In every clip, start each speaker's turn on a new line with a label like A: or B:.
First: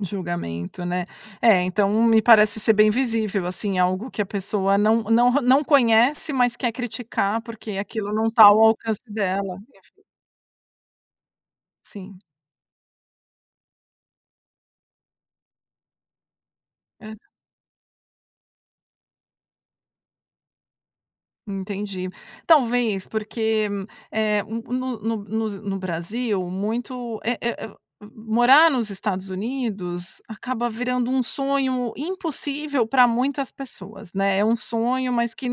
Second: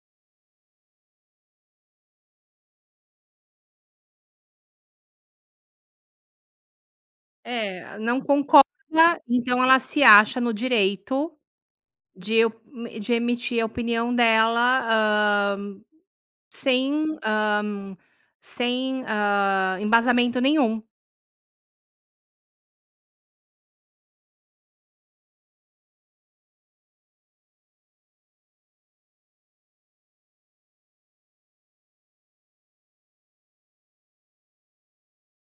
A: Julgamento, né. É, então me parece ser bem visível, assim, algo que a pessoa não não não conhece, mas quer criticar, porque
B: É,
A: aquilo
B: não
A: não tá ao
B: concorda
A: alcance dela.
B: então ela se acha no direito
A: Sim.
B: de e de emitir a opinião dela, hã, sem,
A: Hã.
B: hã, sem, hã, embasamento nenhum.
A: Entendi. Talvez porque, eh, no no no no Brasil muito, eh eh eh morar nos Estados Unidos acaba virando um sonho impossível pra muitas pessoas, né. É um sonho, mas que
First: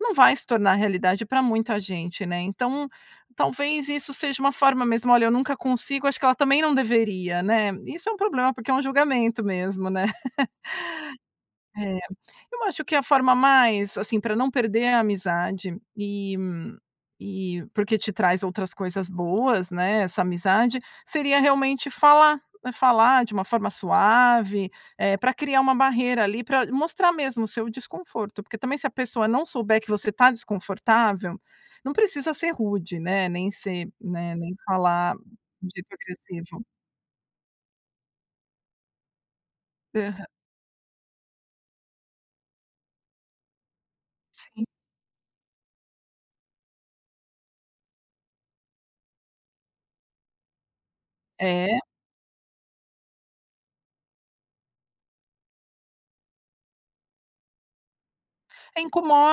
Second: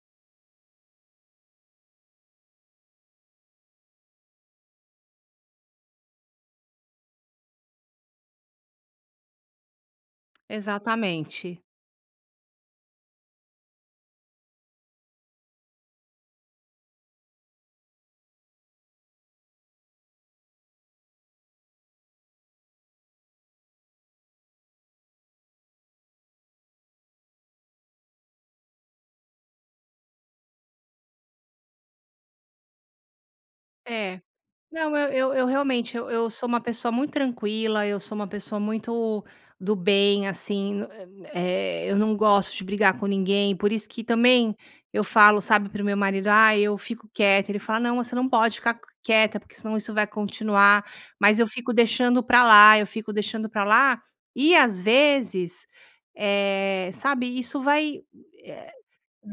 A: não vai se tornar realidade pra muita gente, né. Então, talvez isso seja uma forma mesmo: "Olha, eu nunca consigo, acho que ela também não deveria", né. Isso é um problema, porque é um julgamento mesmo, né.
B: Exatamente.
A: É. Eu acho que a forma mais, assim, pra não perder a amizade e e porque te traz outras coisas boas, né, essa amizade, seria realmente falar. Falar de uma forma suave, eh, pra criar uma barreira ali pra mostrar mesmo o seu desconforto, porque também se a pessoa não souber que você tá desconfortável, não precisa ser rude, né. Nem ser,
B: É.
A: né, nem
B: Não, eu
A: falar
B: eu eu
A: de um jeito
B: realmente eu eu sou uma
A: agressivo.
B: pessoa muito tranquila, eu sou uma pessoa muito do
A: Aham.
B: bem, assim, eh, eu não gosto de brigar com ninguém, por isso que também
A: Sim.
B: eu falo, sabe, para o meu marido: "Ai, eu fico quieta", ele fala: "Não, você não pode ficar q quieta porque senão isso vai continuar", mas eu fico
A: É.
B: deixando pra lá, eu fico deixando pra lá e às vezes, eh, sabe, isso vai, eh,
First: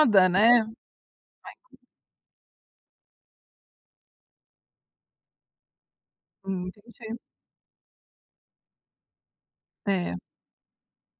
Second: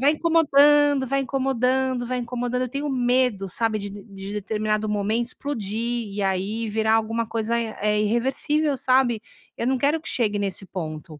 B: vai
A: né. Vai
B: incomodando, vai
A: [unintelligible]
B: incomodando, vai incomodando. Eu tenho medo, sabe, de de determinado momento explodir e
A: Hum,
B: aí virar
A: entendi.
B: alguma coisa, eh, irreversível, sabe. Eu não quero que
A: É.
B: chegue nesse ponto.